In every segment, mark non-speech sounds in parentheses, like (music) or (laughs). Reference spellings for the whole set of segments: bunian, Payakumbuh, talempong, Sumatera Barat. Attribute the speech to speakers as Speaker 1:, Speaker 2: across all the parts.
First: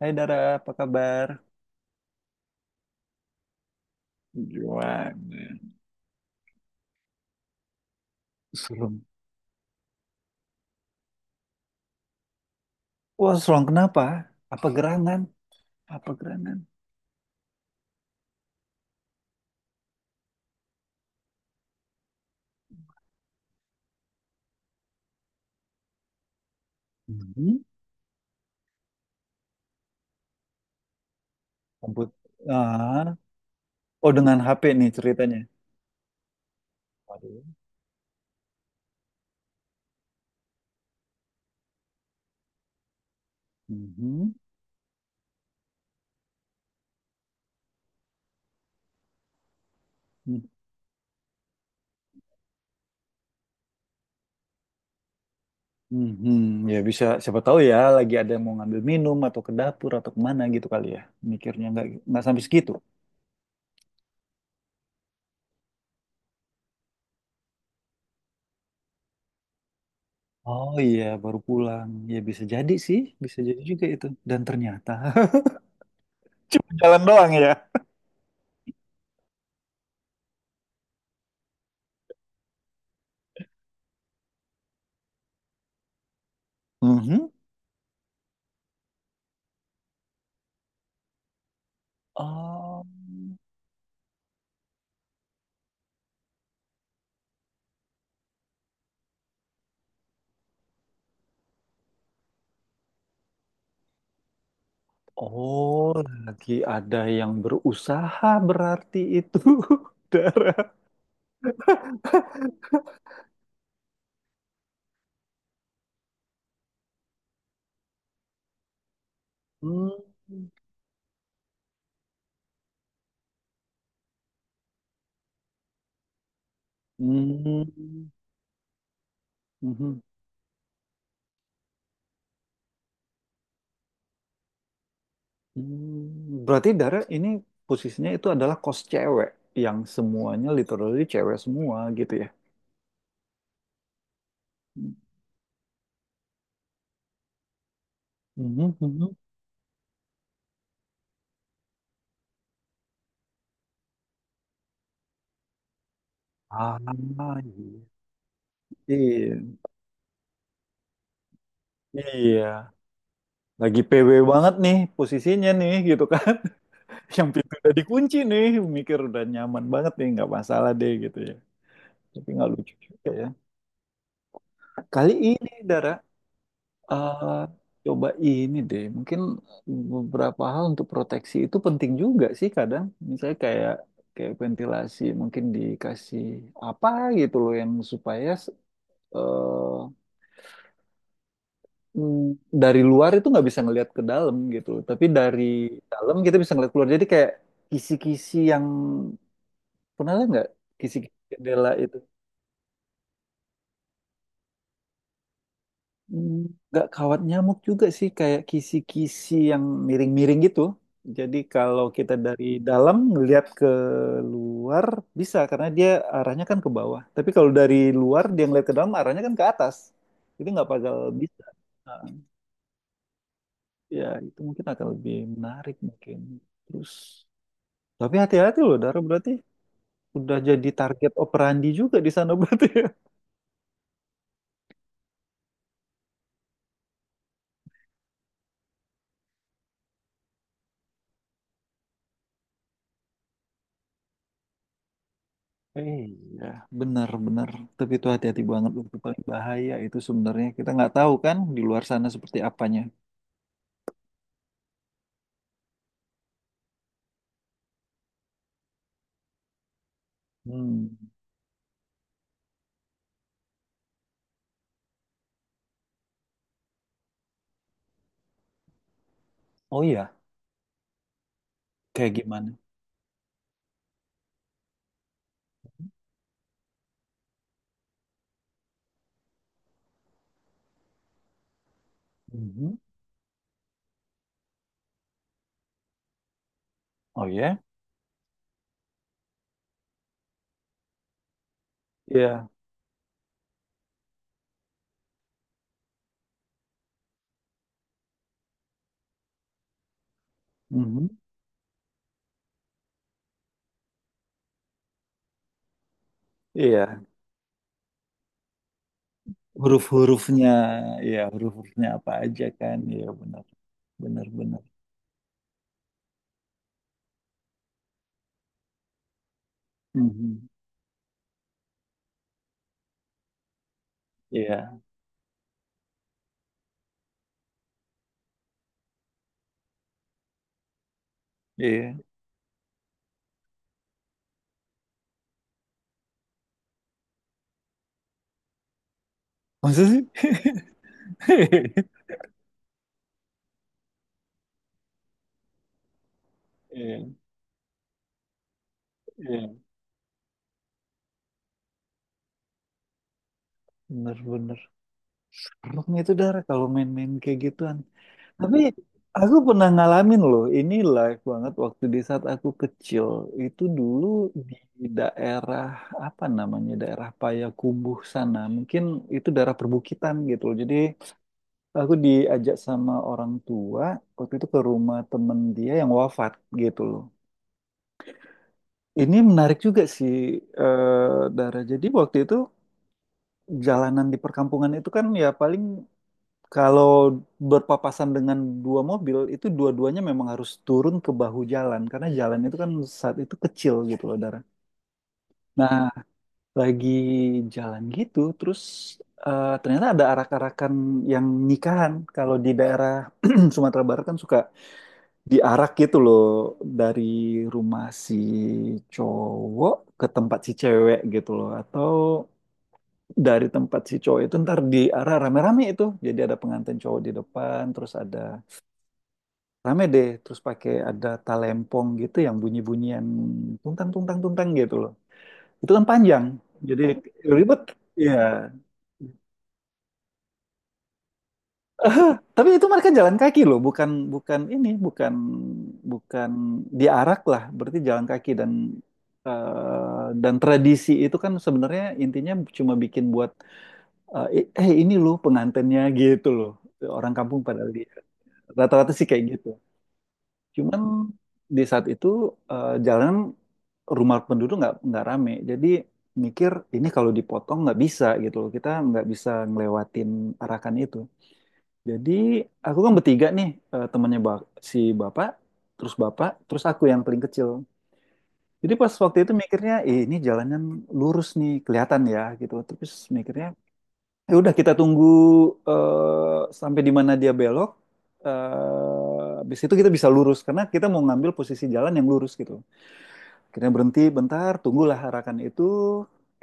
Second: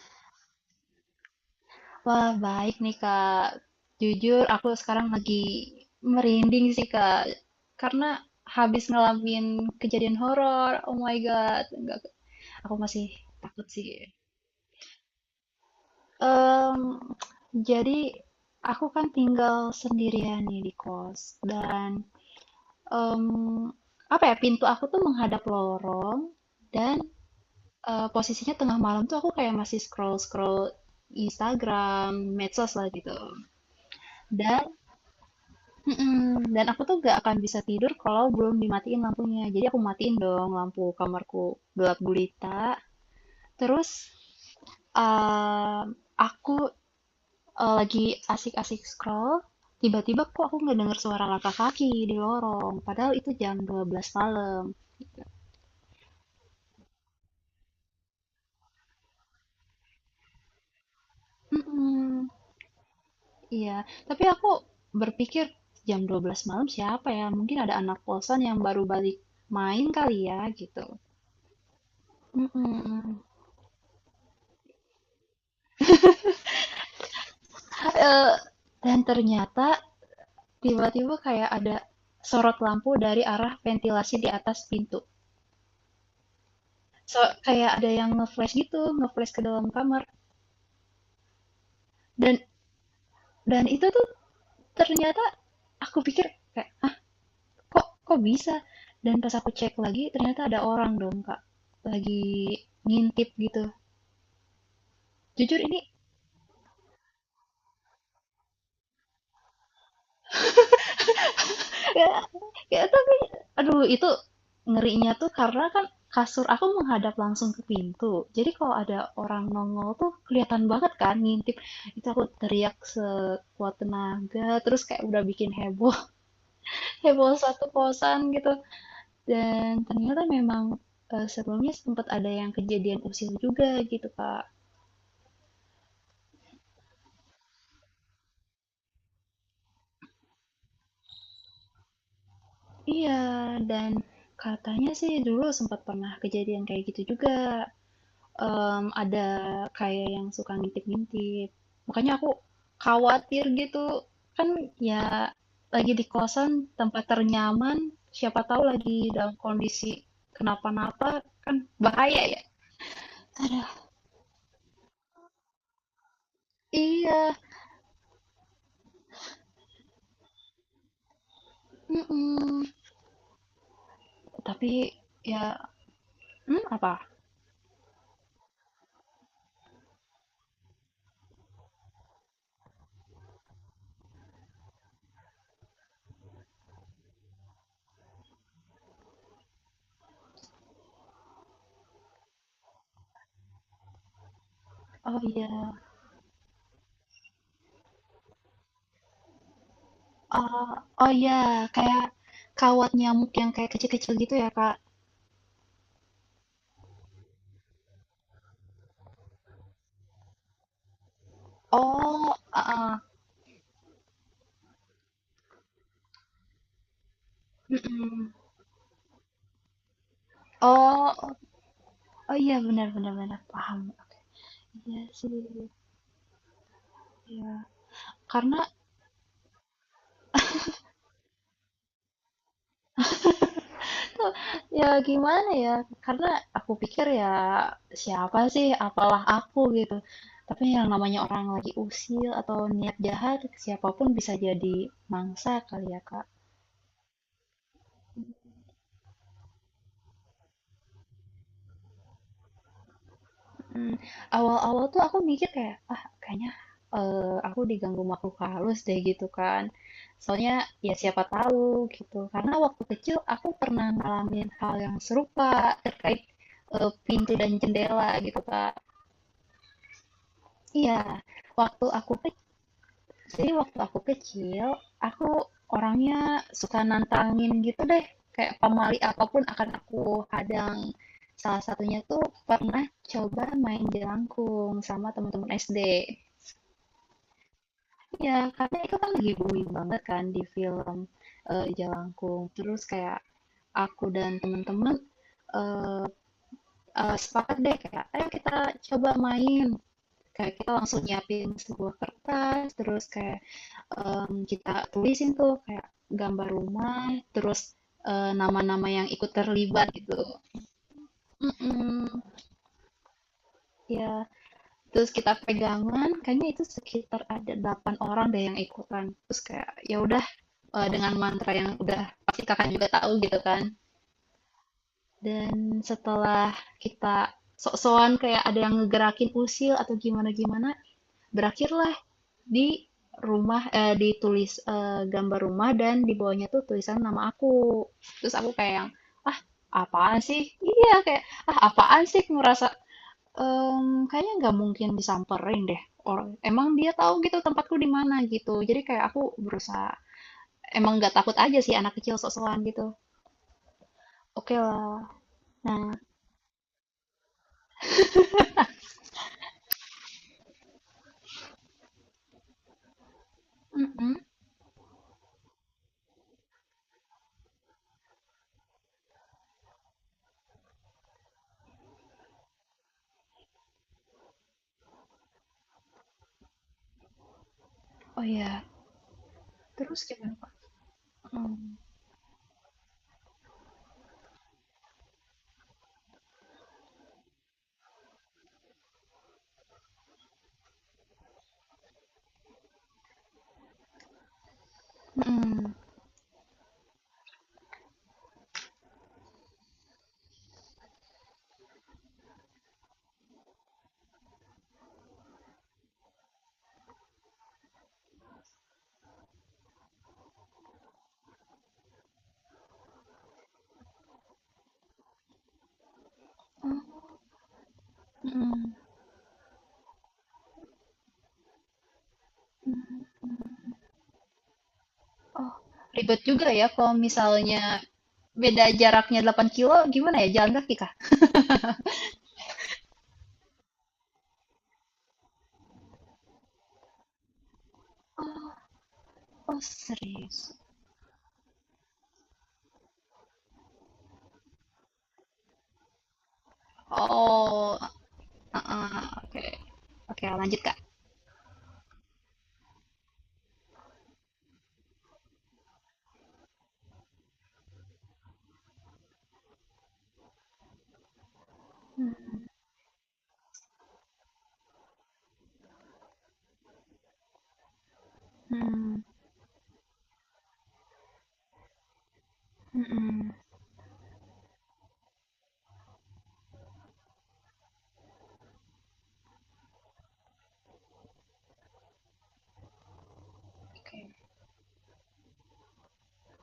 Speaker 1: Hai Dara, apa kabar?
Speaker 2: Wah, baik nih, Kak. Jujur, aku sekarang
Speaker 1: Gimana?
Speaker 2: lagi merinding sih, Kak. Karena habis
Speaker 1: Serem.
Speaker 2: ngalamin kejadian horor. Oh my God. Enggak, aku masih
Speaker 1: Wah, serem
Speaker 2: takut sih.
Speaker 1: kenapa? Apa gerangan? Apa gerangan?
Speaker 2: Em, jadi, aku kan tinggal sendirian nih di kos. Dan, em, apa ya, pintu aku tuh menghadap lorong. Dan
Speaker 1: Mhm.
Speaker 2: posisinya tengah malam tuh aku kayak masih scroll-scroll
Speaker 1: Komput.
Speaker 2: Instagram, medsos lah
Speaker 1: Ah.
Speaker 2: gitu.
Speaker 1: Oh, dengan
Speaker 2: Dan
Speaker 1: HP nih ceritanya.
Speaker 2: Mm-mm. Dan aku tuh gak akan
Speaker 1: Waduh.
Speaker 2: bisa tidur kalau belum dimatiin lampunya. Jadi aku matiin dong lampu kamarku, gelap gulita. Terus
Speaker 1: Mhm.
Speaker 2: aku lagi asik-asik scroll, tiba-tiba kok
Speaker 1: Mhm.
Speaker 2: aku ngedenger suara langkah kaki di lorong. Padahal itu jam 12 malam.
Speaker 1: Mhm. Ya bisa, siapa tahu ya lagi ada yang mau ngambil minum atau ke dapur atau kemana gitu kali ya. Mikirnya nggak
Speaker 2: Mm-mm.
Speaker 1: sampai segitu.
Speaker 2: Iya, tapi aku berpikir, jam 12 malam siapa ya? Mungkin ada anak kosan yang baru balik main kali ya
Speaker 1: Oh
Speaker 2: gitu.
Speaker 1: iya, baru pulang. Ya bisa jadi sih,
Speaker 2: Mm-mm.
Speaker 1: bisa jadi juga itu. Dan ternyata (laughs) cuma jalan doang ya.
Speaker 2: Eh, dan ternyata tiba-tiba kayak ada sorot lampu dari arah ventilasi di atas pintu. So,
Speaker 1: Mhm.
Speaker 2: kayak ada yang nge-flash gitu, nge-flash ke dalam kamar. Dan
Speaker 1: Oh.
Speaker 2: dan itu tuh ternyata, aku pikir kayak, ah, kok kok bisa? Dan pas aku cek lagi, ternyata ada orang dong, Kak. Lagi ngintip gitu. Jujur ini
Speaker 1: Oh, lagi ada yang berusaha berarti itu, (laughs) Dara.
Speaker 2: Kayak kayak, tapi aduh, itu ngerinya tuh karena kan kasur aku menghadap langsung ke pintu. Jadi kalau ada orang nongol
Speaker 1: Hmm.
Speaker 2: tuh kelihatan banget kan, ngintip. Itu aku teriak sekuat tenaga, terus kayak udah bikin heboh, (laughs) heboh satu
Speaker 1: Hmm.
Speaker 2: kosan gitu. Dan
Speaker 1: Mhm.
Speaker 2: ternyata memang sebelumnya sempat ada yang kejadian usil juga gitu, Kak.
Speaker 1: Hmm. Berarti Dara ini posisinya itu adalah kos cewek yang semuanya literally cewek semua gitu ya.
Speaker 2: Iya, dan katanya sih dulu sempat pernah kejadian kayak gitu juga.
Speaker 1: Mhm, mhm.
Speaker 2: Ada kayak yang suka ngintip-ngintip. Makanya aku khawatir gitu, kan ya lagi di kosan,
Speaker 1: Ah,
Speaker 2: tempat
Speaker 1: iya.
Speaker 2: ternyaman, siapa tahu lagi dalam
Speaker 1: Iya.
Speaker 2: kondisi kenapa-napa, kan bahaya ya.
Speaker 1: Iya.
Speaker 2: Aduh,
Speaker 1: Lagi PW banget nih posisinya nih gitu kan. (laughs) Yang
Speaker 2: iya,
Speaker 1: pintu udah dikunci nih, mikir udah nyaman banget nih, nggak masalah deh gitu ya. Tapi nggak
Speaker 2: mhm.
Speaker 1: lucu juga ya.
Speaker 2: Tapi
Speaker 1: Kali ini,
Speaker 2: ya,
Speaker 1: Dara,
Speaker 2: apa?
Speaker 1: eh, coba ini deh. Mungkin beberapa hal untuk proteksi itu penting juga sih kadang. Misalnya kayak kayak ventilasi, mungkin dikasih apa gitu loh yang supaya eh, dari luar itu nggak bisa ngelihat ke dalam gitu loh. Tapi
Speaker 2: Oh
Speaker 1: dari
Speaker 2: iya,
Speaker 1: dalam kita bisa ngelihat keluar. Jadi kayak kisi-kisi yang pernah lihat nggak
Speaker 2: eee, oh
Speaker 1: kisi-kisi
Speaker 2: iya,
Speaker 1: jendela itu?
Speaker 2: kayak kawat nyamuk yang kayak kecil-kecil gitu ya, Kak?
Speaker 1: Hmm, nggak kawat nyamuk juga sih, kayak kisi-kisi yang miring-miring gitu. Jadi kalau kita
Speaker 2: Oh,
Speaker 1: dari dalam
Speaker 2: heeh,
Speaker 1: ngelihat ke luar bisa, karena dia arahnya kan ke bawah. Tapi kalau dari luar
Speaker 2: mhm.
Speaker 1: dia ngelihat ke dalam arahnya kan ke atas. Jadi nggak bakal
Speaker 2: Oh,
Speaker 1: bisa. Nah,
Speaker 2: oh iya, benar-benar, bener, paham,
Speaker 1: ya
Speaker 2: oke.
Speaker 1: itu mungkin akan
Speaker 2: Iya
Speaker 1: lebih
Speaker 2: sih,
Speaker 1: menarik mungkin. Terus
Speaker 2: ya,
Speaker 1: tapi
Speaker 2: karena
Speaker 1: hati-hati loh Dara, berarti udah jadi target operandi juga di sana (laughs) berarti.
Speaker 2: itu ya gimana ya, karena aku pikir ya, siapa sih, apalah aku gitu. Tapi yang namanya orang lagi usil atau niat jahat, siapapun bisa jadi mangsa kali ya, Kak.
Speaker 1: Iya, benar-benar. Tapi itu hati-hati banget, loh. Itu paling bahaya itu sebenarnya. Kita nggak tahu kan di luar sana seperti apanya.
Speaker 2: Mm, Awal-awal tuh aku mikir kayak, ah kayaknya aku diganggu makhluk halus deh gitu kan. Soalnya
Speaker 1: Hmm.
Speaker 2: ya siapa tahu gitu. Karena waktu kecil aku pernah ngalamin hal yang serupa terkait pintu dan jendela gitu, Kak.
Speaker 1: Oh iya,
Speaker 2: Iya, waktu aku
Speaker 1: kayak
Speaker 2: ke
Speaker 1: gimana?
Speaker 2: jadi waktu aku kecil, aku orangnya suka nantangin gitu deh, kayak pamali apapun akan aku hadang. Salah satunya tuh
Speaker 1: Mhm.
Speaker 2: pernah coba main jelangkung sama teman-teman SD.
Speaker 1: Oh iya,
Speaker 2: Ya, karena itu kan lagi booming banget kan di film Jelangkung.
Speaker 1: iya.
Speaker 2: Terus kayak aku dan teman-teman eh, sepakat deh kayak, ayo kita coba main. Kayak kita langsung
Speaker 1: Mhm.
Speaker 2: nyiapin sebuah kertas, terus kayak kita tulisin tuh kayak gambar
Speaker 1: Iya.
Speaker 2: rumah, terus nama-nama yang ikut terlibat gitu.
Speaker 1: Huruf-hurufnya, iya huruf-hurufnya
Speaker 2: Mm-mm.
Speaker 1: apa aja kan? Iya benar,
Speaker 2: Ya,
Speaker 1: benar-benar.
Speaker 2: terus kita pegangan, kayaknya itu sekitar ada 8 orang deh yang ikutan. Terus kayak ya udah
Speaker 1: Mhm.
Speaker 2: dengan mantra yang udah pasti kakak juga tahu gitu kan.
Speaker 1: Iya,
Speaker 2: Dan setelah kita sok-sokan kayak ada yang ngegerakin usil atau gimana-gimana, berakhirlah
Speaker 1: iya.
Speaker 2: di gambar rumah, dan di bawahnya tuh tulisan nama aku. Terus aku kayak yang, ah
Speaker 1: Masa sih?
Speaker 2: apaan sih, iya kayak, ah apaan
Speaker 1: (laughs)
Speaker 2: sih, ngerasa kayaknya nggak mungkin disamperin deh, orang emang dia
Speaker 1: Iya,
Speaker 2: tahu gitu tempatku di mana gitu. Jadi kayak aku
Speaker 1: iya.
Speaker 2: berusaha emang nggak takut aja sih, anak kecil sok-sokan gitu, oke
Speaker 1: Benar-benar.
Speaker 2: lah, nah,
Speaker 1: Serem itu darah kalau main-main kayak gituan. Tapi aku pernah ngalamin loh, ini live banget waktu di saat aku kecil. Itu dulu
Speaker 2: mm-mm.
Speaker 1: di daerah apa namanya? Daerah Payakumbuh sana. Mungkin itu daerah perbukitan gitu loh. Jadi aku diajak sama orang tua waktu itu ke rumah temen dia yang wafat gitu loh.
Speaker 2: Oh ya,
Speaker 1: Ini menarik juga
Speaker 2: terus
Speaker 1: sih,
Speaker 2: gimana Pak?
Speaker 1: Dara.
Speaker 2: Mm,
Speaker 1: Jadi waktu itu jalanan di perkampungan itu, kan ya paling, kalau berpapasan dengan dua mobil itu dua-duanya memang harus turun ke bahu jalan karena jalan itu kan saat itu kecil gitu loh Dara.
Speaker 2: mm,
Speaker 1: Nah, lagi jalan gitu terus ternyata ada arak-arakan yang nikahan. Kalau di daerah (clears throat) Sumatera Barat kan suka diarak gitu loh, dari rumah si cowok ke tempat si cewek gitu loh, atau dari tempat si cowok itu ntar diarak rame-rame itu. Jadi ada pengantin cowok di depan, terus ada.
Speaker 2: mm.
Speaker 1: Rame deh, terus pakai ada talempong gitu yang bunyi-bunyian tungtang tungtang tungtang gitu loh.
Speaker 2: Oh,
Speaker 1: Itu kan
Speaker 2: ribet
Speaker 1: panjang.
Speaker 2: juga ya
Speaker 1: Jadi
Speaker 2: kalau
Speaker 1: ribet.
Speaker 2: misalnya
Speaker 1: Iya.
Speaker 2: beda jaraknya 8 kilo, gimana ya? Jalan kaki kah?
Speaker 1: (laughs) Tapi itu mereka jalan kaki loh, bukan bukan ini, bukan bukan diarak lah, berarti jalan kaki dan
Speaker 2: Oh,
Speaker 1: dan
Speaker 2: serius.
Speaker 1: tradisi itu kan sebenarnya intinya cuma bikin buat ini loh pengantennya gitu loh. Orang kampung pada
Speaker 2: Oh, ah,
Speaker 1: lihat. Rata-rata sih
Speaker 2: ah,
Speaker 1: kayak
Speaker 2: oke.
Speaker 1: gitu.
Speaker 2: Oke, lanjut, Kak.
Speaker 1: Cuman di saat itu jalanan rumah penduduk nggak rame. Jadi mikir ini kalau dipotong nggak bisa gitu loh. Kita nggak bisa ngelewatin arakan itu. Jadi
Speaker 2: Hmm,
Speaker 1: aku kan bertiga nih, eh, temannya ba- si bapak, terus aku yang paling kecil. Jadi pas
Speaker 2: hmm,
Speaker 1: waktu itu mikirnya, "Ih, ini jalannya lurus nih, kelihatan ya gitu.
Speaker 2: hmm,
Speaker 1: Terus
Speaker 2: hmm.
Speaker 1: mikirnya ya udah kita tunggu sampai di mana dia belok. Habis itu kita bisa lurus karena kita mau ngambil posisi jalan yang lurus gitu. Kita berhenti
Speaker 2: Oke.
Speaker 1: bentar, tunggulah harakan itu.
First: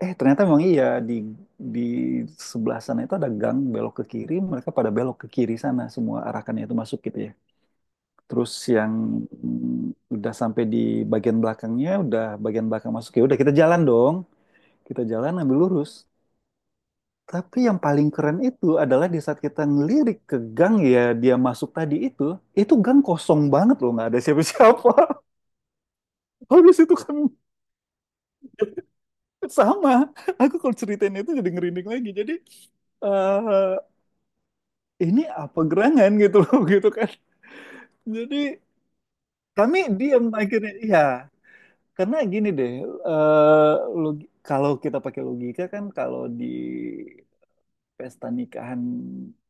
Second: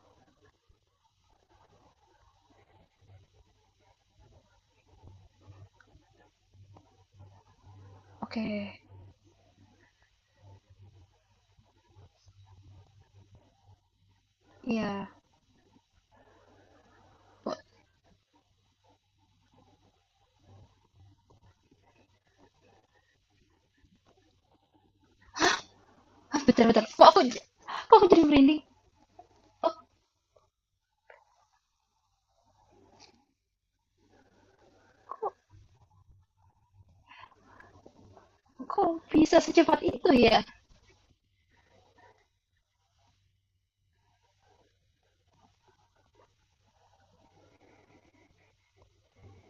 Speaker 1: Ternyata memang iya, di di sebelah sana itu ada gang belok ke kiri. Mereka pada belok ke kiri sana semua, harakannya itu masuk gitu ya. Terus
Speaker 2: Oke.
Speaker 1: yang udah sampai di bagian belakangnya, udah bagian belakang masuk, ya udah kita jalan dong. Kita
Speaker 2: Iya.
Speaker 1: jalan ambil lurus.
Speaker 2: Oh,
Speaker 1: Tapi yang paling keren itu adalah di saat kita ngelirik ke gang ya dia masuk tadi itu gang kosong banget loh, nggak ada siapa-siapa.
Speaker 2: ah,
Speaker 1: (laughs)
Speaker 2: bentar,
Speaker 1: Habis
Speaker 2: bentar.
Speaker 1: itu kan
Speaker 2: Kok aku jadi merinding? Oh,
Speaker 1: sama. Aku kalau ceritain itu jadi ngerinding lagi. Jadi eh ini
Speaker 2: kok,
Speaker 1: apa gerangan gitu loh (laughs) gitu kan. Jadi
Speaker 2: kok bisa secepat
Speaker 1: kami
Speaker 2: itu
Speaker 1: diam
Speaker 2: ya?
Speaker 1: akhirnya. Iya, karena gini deh. eh, kalau kita pakai logika kan, kalau di pesta nikahan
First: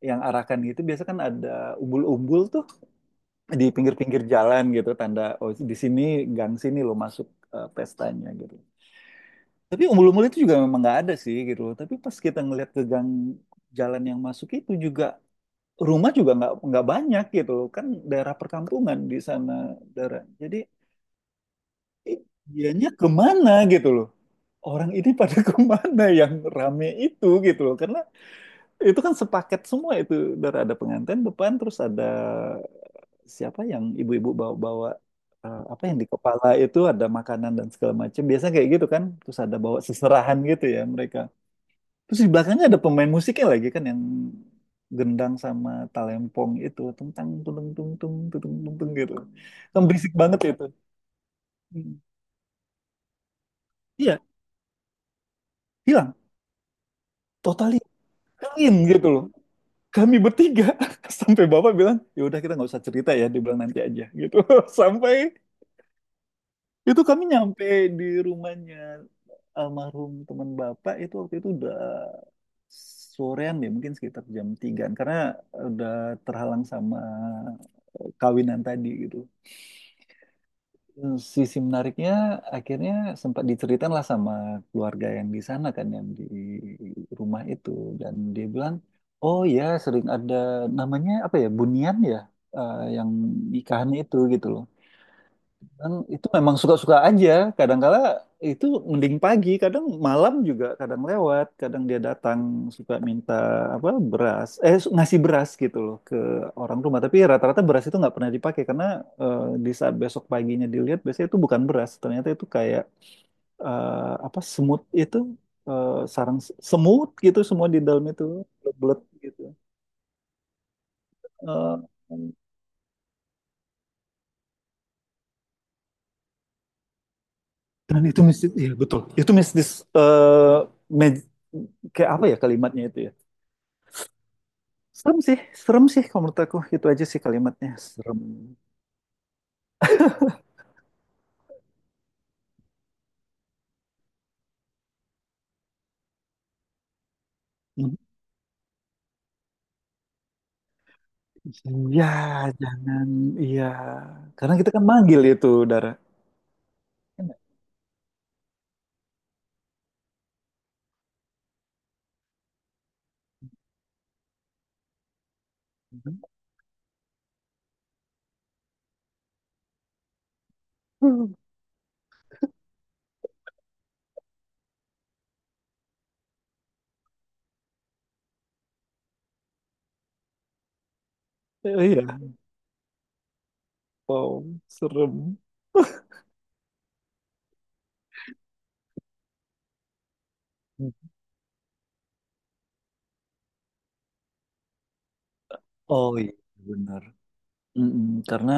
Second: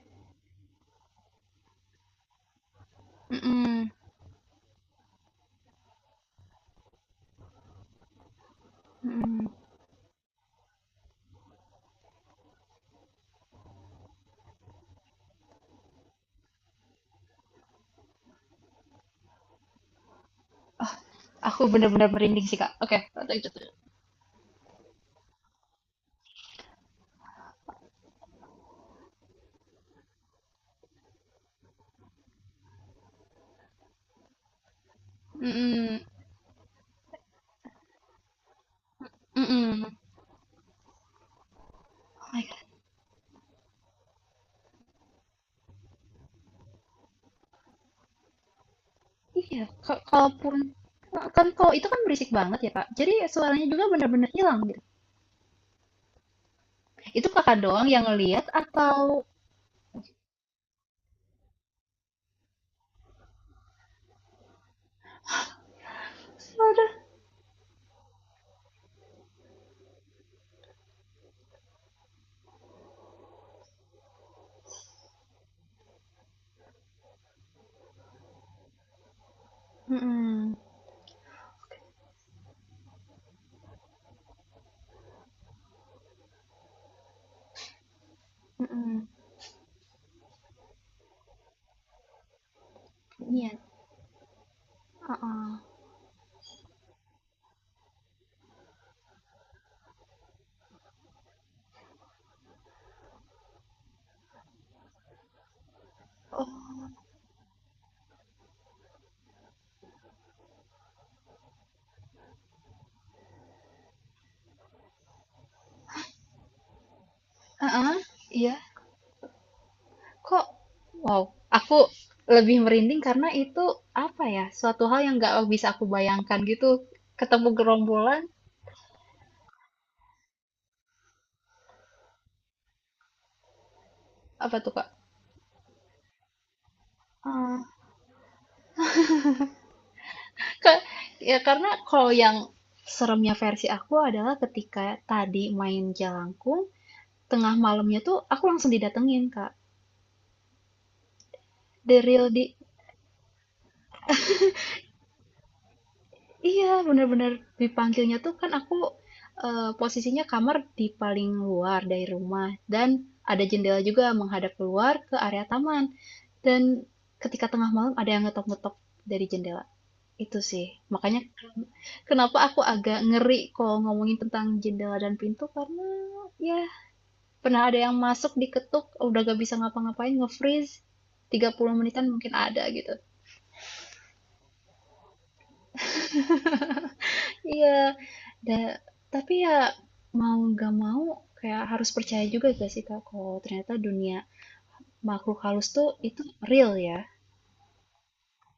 Speaker 1: yang arakan gitu biasa kan ada umbul-umbul tuh, di
Speaker 2: Hmm,
Speaker 1: pinggir-pinggir jalan gitu tanda oh di sini gang sini lo masuk pestanya gitu.
Speaker 2: hmm.
Speaker 1: Tapi umbul-umbul itu juga memang nggak ada sih gitu, tapi pas kita ngelihat ke gang jalan yang masuk itu juga, rumah juga nggak banyak gitu loh, kan daerah perkampungan di sana daerah. Jadi
Speaker 2: Aku benar-benar
Speaker 1: eh,
Speaker 2: merinding sih, Kak.
Speaker 1: dianya
Speaker 2: Oke,
Speaker 1: kemana
Speaker 2: lanjut.
Speaker 1: gitu loh, orang ini pada (laughs) kemana yang rame itu gitu loh, karena itu kan sepaket semua itu. Dari ada pengantin depan, terus ada siapa yang ibu-ibu bawa-bawa apa
Speaker 2: Hmm,
Speaker 1: yang di kepala itu, ada makanan dan segala macam. Biasanya kayak gitu kan. Terus ada bawa
Speaker 2: hmm.
Speaker 1: seserahan gitu ya mereka. Terus
Speaker 2: Oh
Speaker 1: di
Speaker 2: my God.
Speaker 1: belakangnya ada pemain musiknya lagi kan, yang gendang sama talempong itu tentang tung tung tung tung tung tung tung gitu.
Speaker 2: Iya,
Speaker 1: Kan
Speaker 2: ka-
Speaker 1: berisik banget
Speaker 2: kalaupun
Speaker 1: itu.
Speaker 2: nah, kan kalau itu
Speaker 1: Hmm.
Speaker 2: kan berisik banget ya, Kak. Jadi suaranya juga
Speaker 1: Iya,
Speaker 2: benar-benar hilang gitu.
Speaker 1: hilang.
Speaker 2: Itu kakak
Speaker 1: Totally
Speaker 2: doang yang ngelihat
Speaker 1: clean
Speaker 2: atau?
Speaker 1: gitu loh. Kami bertiga (laughs) sampai bapak bilang ya udah kita nggak usah cerita ya, dibilang nanti aja gitu. (laughs) Sampai itu
Speaker 2: Ada.
Speaker 1: kami nyampe di rumahnya almarhum teman bapak itu waktu itu udah sorean, deh mungkin sekitar jam tigaan karena udah terhalang sama kawinan tadi gitu.
Speaker 2: Mm-mm.
Speaker 1: Sisi menariknya akhirnya sempat diceritain lah sama keluarga yang di sana kan, yang di rumah itu, dan dia bilang
Speaker 2: Mm-mm.
Speaker 1: oh ya sering ada namanya apa ya, bunian ya, yang
Speaker 2: Niat?
Speaker 1: nikahan itu gitu loh,
Speaker 2: Uh-uh.
Speaker 1: dan itu memang suka-suka aja. Kadangkala itu mending pagi, kadang malam juga, kadang lewat, kadang dia datang suka minta apa beras, ngasih beras gitu loh ke orang
Speaker 2: Oh.
Speaker 1: rumah. Tapi rata-rata beras itu nggak pernah dipakai karena di saat besok paginya dilihat biasanya itu bukan beras, ternyata itu kayak eh, apa semut itu, eh, semut gitu semua di
Speaker 2: Heeh,
Speaker 1: dalam itu
Speaker 2: iya.
Speaker 1: belet gitu.
Speaker 2: Kok, wow, aku
Speaker 1: Eh,
Speaker 2: lebih merinding karena itu, apa ya? Suatu hal yang nggak bisa aku bayangkan gitu. Ketemu
Speaker 1: dan
Speaker 2: gerombolan
Speaker 1: itu mistis, ya betul. Itu mistis eh, me- kayak apa ya kalimatnya itu ya?
Speaker 2: apa tuh, Kak?
Speaker 1: Serem sih, serem sih kalau menurut aku. Itu aja sih kalimatnya, serem.
Speaker 2: Ka- ya karena kalau yang seremnya versi aku adalah ketika tadi main jalangkung, tengah malamnya tuh aku langsung didatengin, Kak. The
Speaker 1: Iya,
Speaker 2: real di
Speaker 1: jangan, iya. Karena kita kan manggil itu, Dara.
Speaker 2: Iya, bener-bener, dipanggilnya tuh, kan aku posisinya kamar di paling luar dari rumah, dan ada jendela juga menghadap keluar ke area taman. Dan ketika tengah malam ada yang ngetok-ngetok dari jendela. Itu sih. Makanya kenapa aku agak ngeri kalau ngomongin tentang jendela dan pintu, karena ya, pernah ada yang masuk, diketuk, udah gak bisa ngapa-ngapain, nge-freeze tiga puluh menitan
Speaker 1: Iya,
Speaker 2: mungkin ada gitu.
Speaker 1: wow, serem.
Speaker 2: Iya, da tapi ya, mau nggak mau kayak harus percaya juga gak sih, Kak, kalau ternyata dunia makhluk halus tuh
Speaker 1: Oh
Speaker 2: itu
Speaker 1: iya,
Speaker 2: real ya.
Speaker 1: benar. Mm-mm. Karena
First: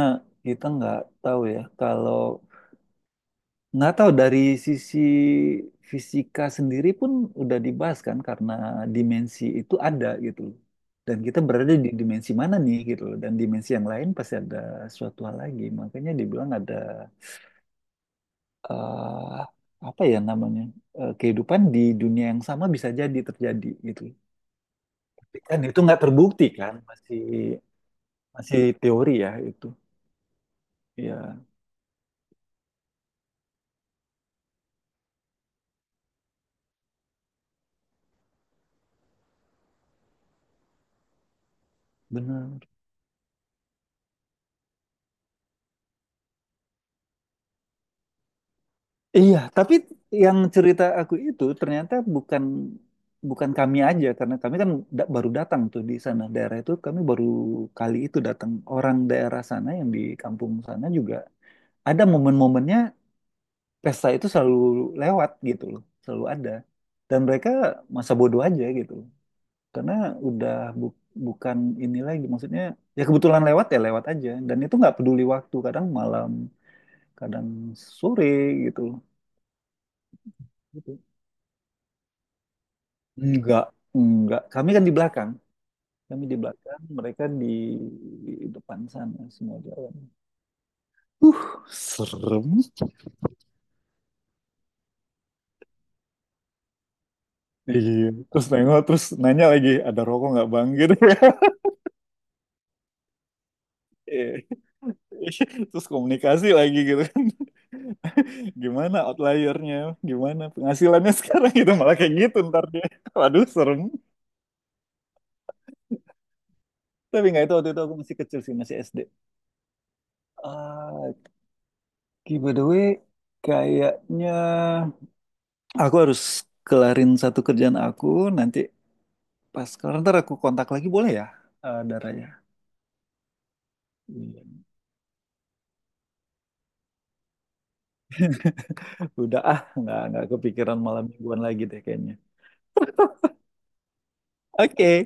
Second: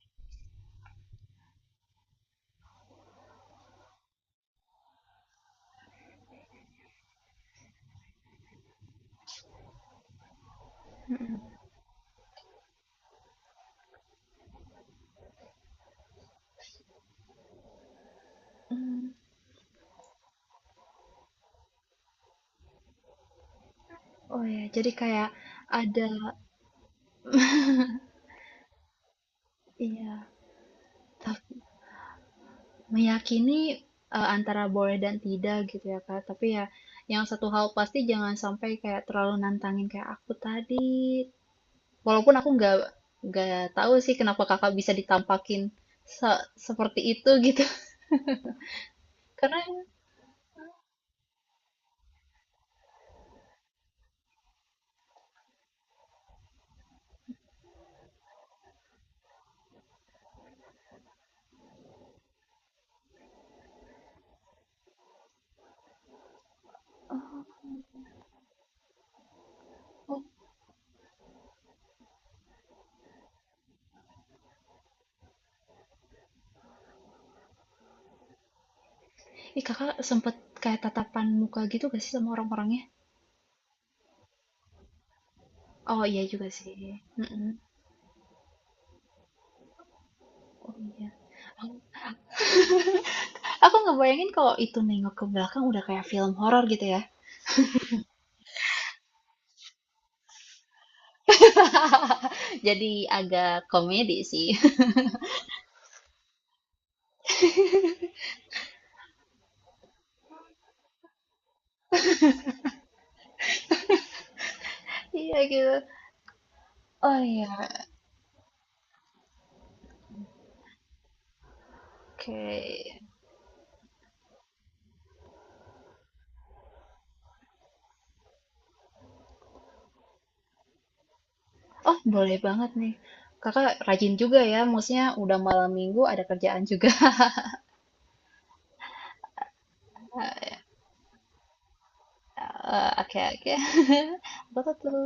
Speaker 1: kita nggak tahu ya, kalau nggak tahu dari sisi fisika sendiri pun udah dibahas kan, karena dimensi itu ada gitu loh. Dan kita berada di dimensi mana nih gitu loh. Dan dimensi yang lain pasti ada suatu hal lagi. Makanya dibilang ada
Speaker 2: Hmm,
Speaker 1: eh apa ya namanya, kehidupan di dunia yang sama bisa jadi terjadi gitu.
Speaker 2: oh ya, jadi kayak
Speaker 1: Tapi kan itu nggak
Speaker 2: ada,
Speaker 1: terbukti kan, masih masih teori ya itu.
Speaker 2: iya, ta-
Speaker 1: Ya
Speaker 2: meyakini antara boleh dan tidak gitu ya, Kak. Tapi ya, yang satu hal pasti, jangan sampai kayak terlalu nantangin kayak aku tadi. Walaupun aku
Speaker 1: benar.
Speaker 2: nggak tahu sih kenapa Kakak bisa ditampakin seperti itu gitu.
Speaker 1: Iya,
Speaker 2: (laughs) Karena
Speaker 1: tapi yang cerita aku itu ternyata bukan bukan kami aja, karena kami kan baru datang tuh di sana, daerah itu kami baru kali itu datang. Orang daerah sana yang di kampung sana juga ada momen-momennya, pesta itu selalu lewat gitu loh, selalu ada, dan mereka masa bodoh aja gitu loh. Karena udah bu- bukan ini lagi maksudnya, ya kebetulan lewat ya lewat aja, dan itu nggak peduli waktu, kadang malam kadang sore gitu
Speaker 2: Ih, Kakak sempet kayak
Speaker 1: loh.
Speaker 2: tatapan muka gitu gak sih sama orang-orangnya?
Speaker 1: Enggak, enggak. Kami kan di belakang.
Speaker 2: Oh iya
Speaker 1: Kami di
Speaker 2: juga
Speaker 1: belakang,
Speaker 2: sih.
Speaker 1: mereka di
Speaker 2: Mm-mm.
Speaker 1: depan sana semua jalan.
Speaker 2: Oh iya.
Speaker 1: Uh, serem.
Speaker 2: Aku nggak bayangin kalau itu nengok ke belakang, udah kayak film horor gitu ya.
Speaker 1: Iya. Terus nengok, terus nanya lagi, ada rokok nggak bang? Gitu ya. (laughs)
Speaker 2: Jadi agak komedi
Speaker 1: Iya.
Speaker 2: sih. (laughs)
Speaker 1: Terus komunikasi lagi gitu kan. (laughs) Gimana outliernya? Gimana penghasilannya sekarang gitu? Malah kayak gitu ntar dia. (laughs) Waduh, serem.
Speaker 2: Iya gitu. Oh
Speaker 1: Tapi nggak,
Speaker 2: iya.
Speaker 1: itu waktu itu aku masih kecil sih, masih SD. Ah, Ki, by the way,
Speaker 2: Oke.
Speaker 1: kayaknya aku harus kelarin satu kerjaan aku, nanti pas kelar ntar aku kontak lagi boleh ya,
Speaker 2: Oh,
Speaker 1: Daranya?
Speaker 2: boleh banget nih. Kakak rajin juga
Speaker 1: Iya.
Speaker 2: ya. Maksudnya udah malam minggu ada kerjaan juga. (laughs)
Speaker 1: Udah ah, nggak kepikiran malam mingguan lagi deh kayaknya.
Speaker 2: Eh, oke oke. (laughs) Aku tuh
Speaker 1: Oke.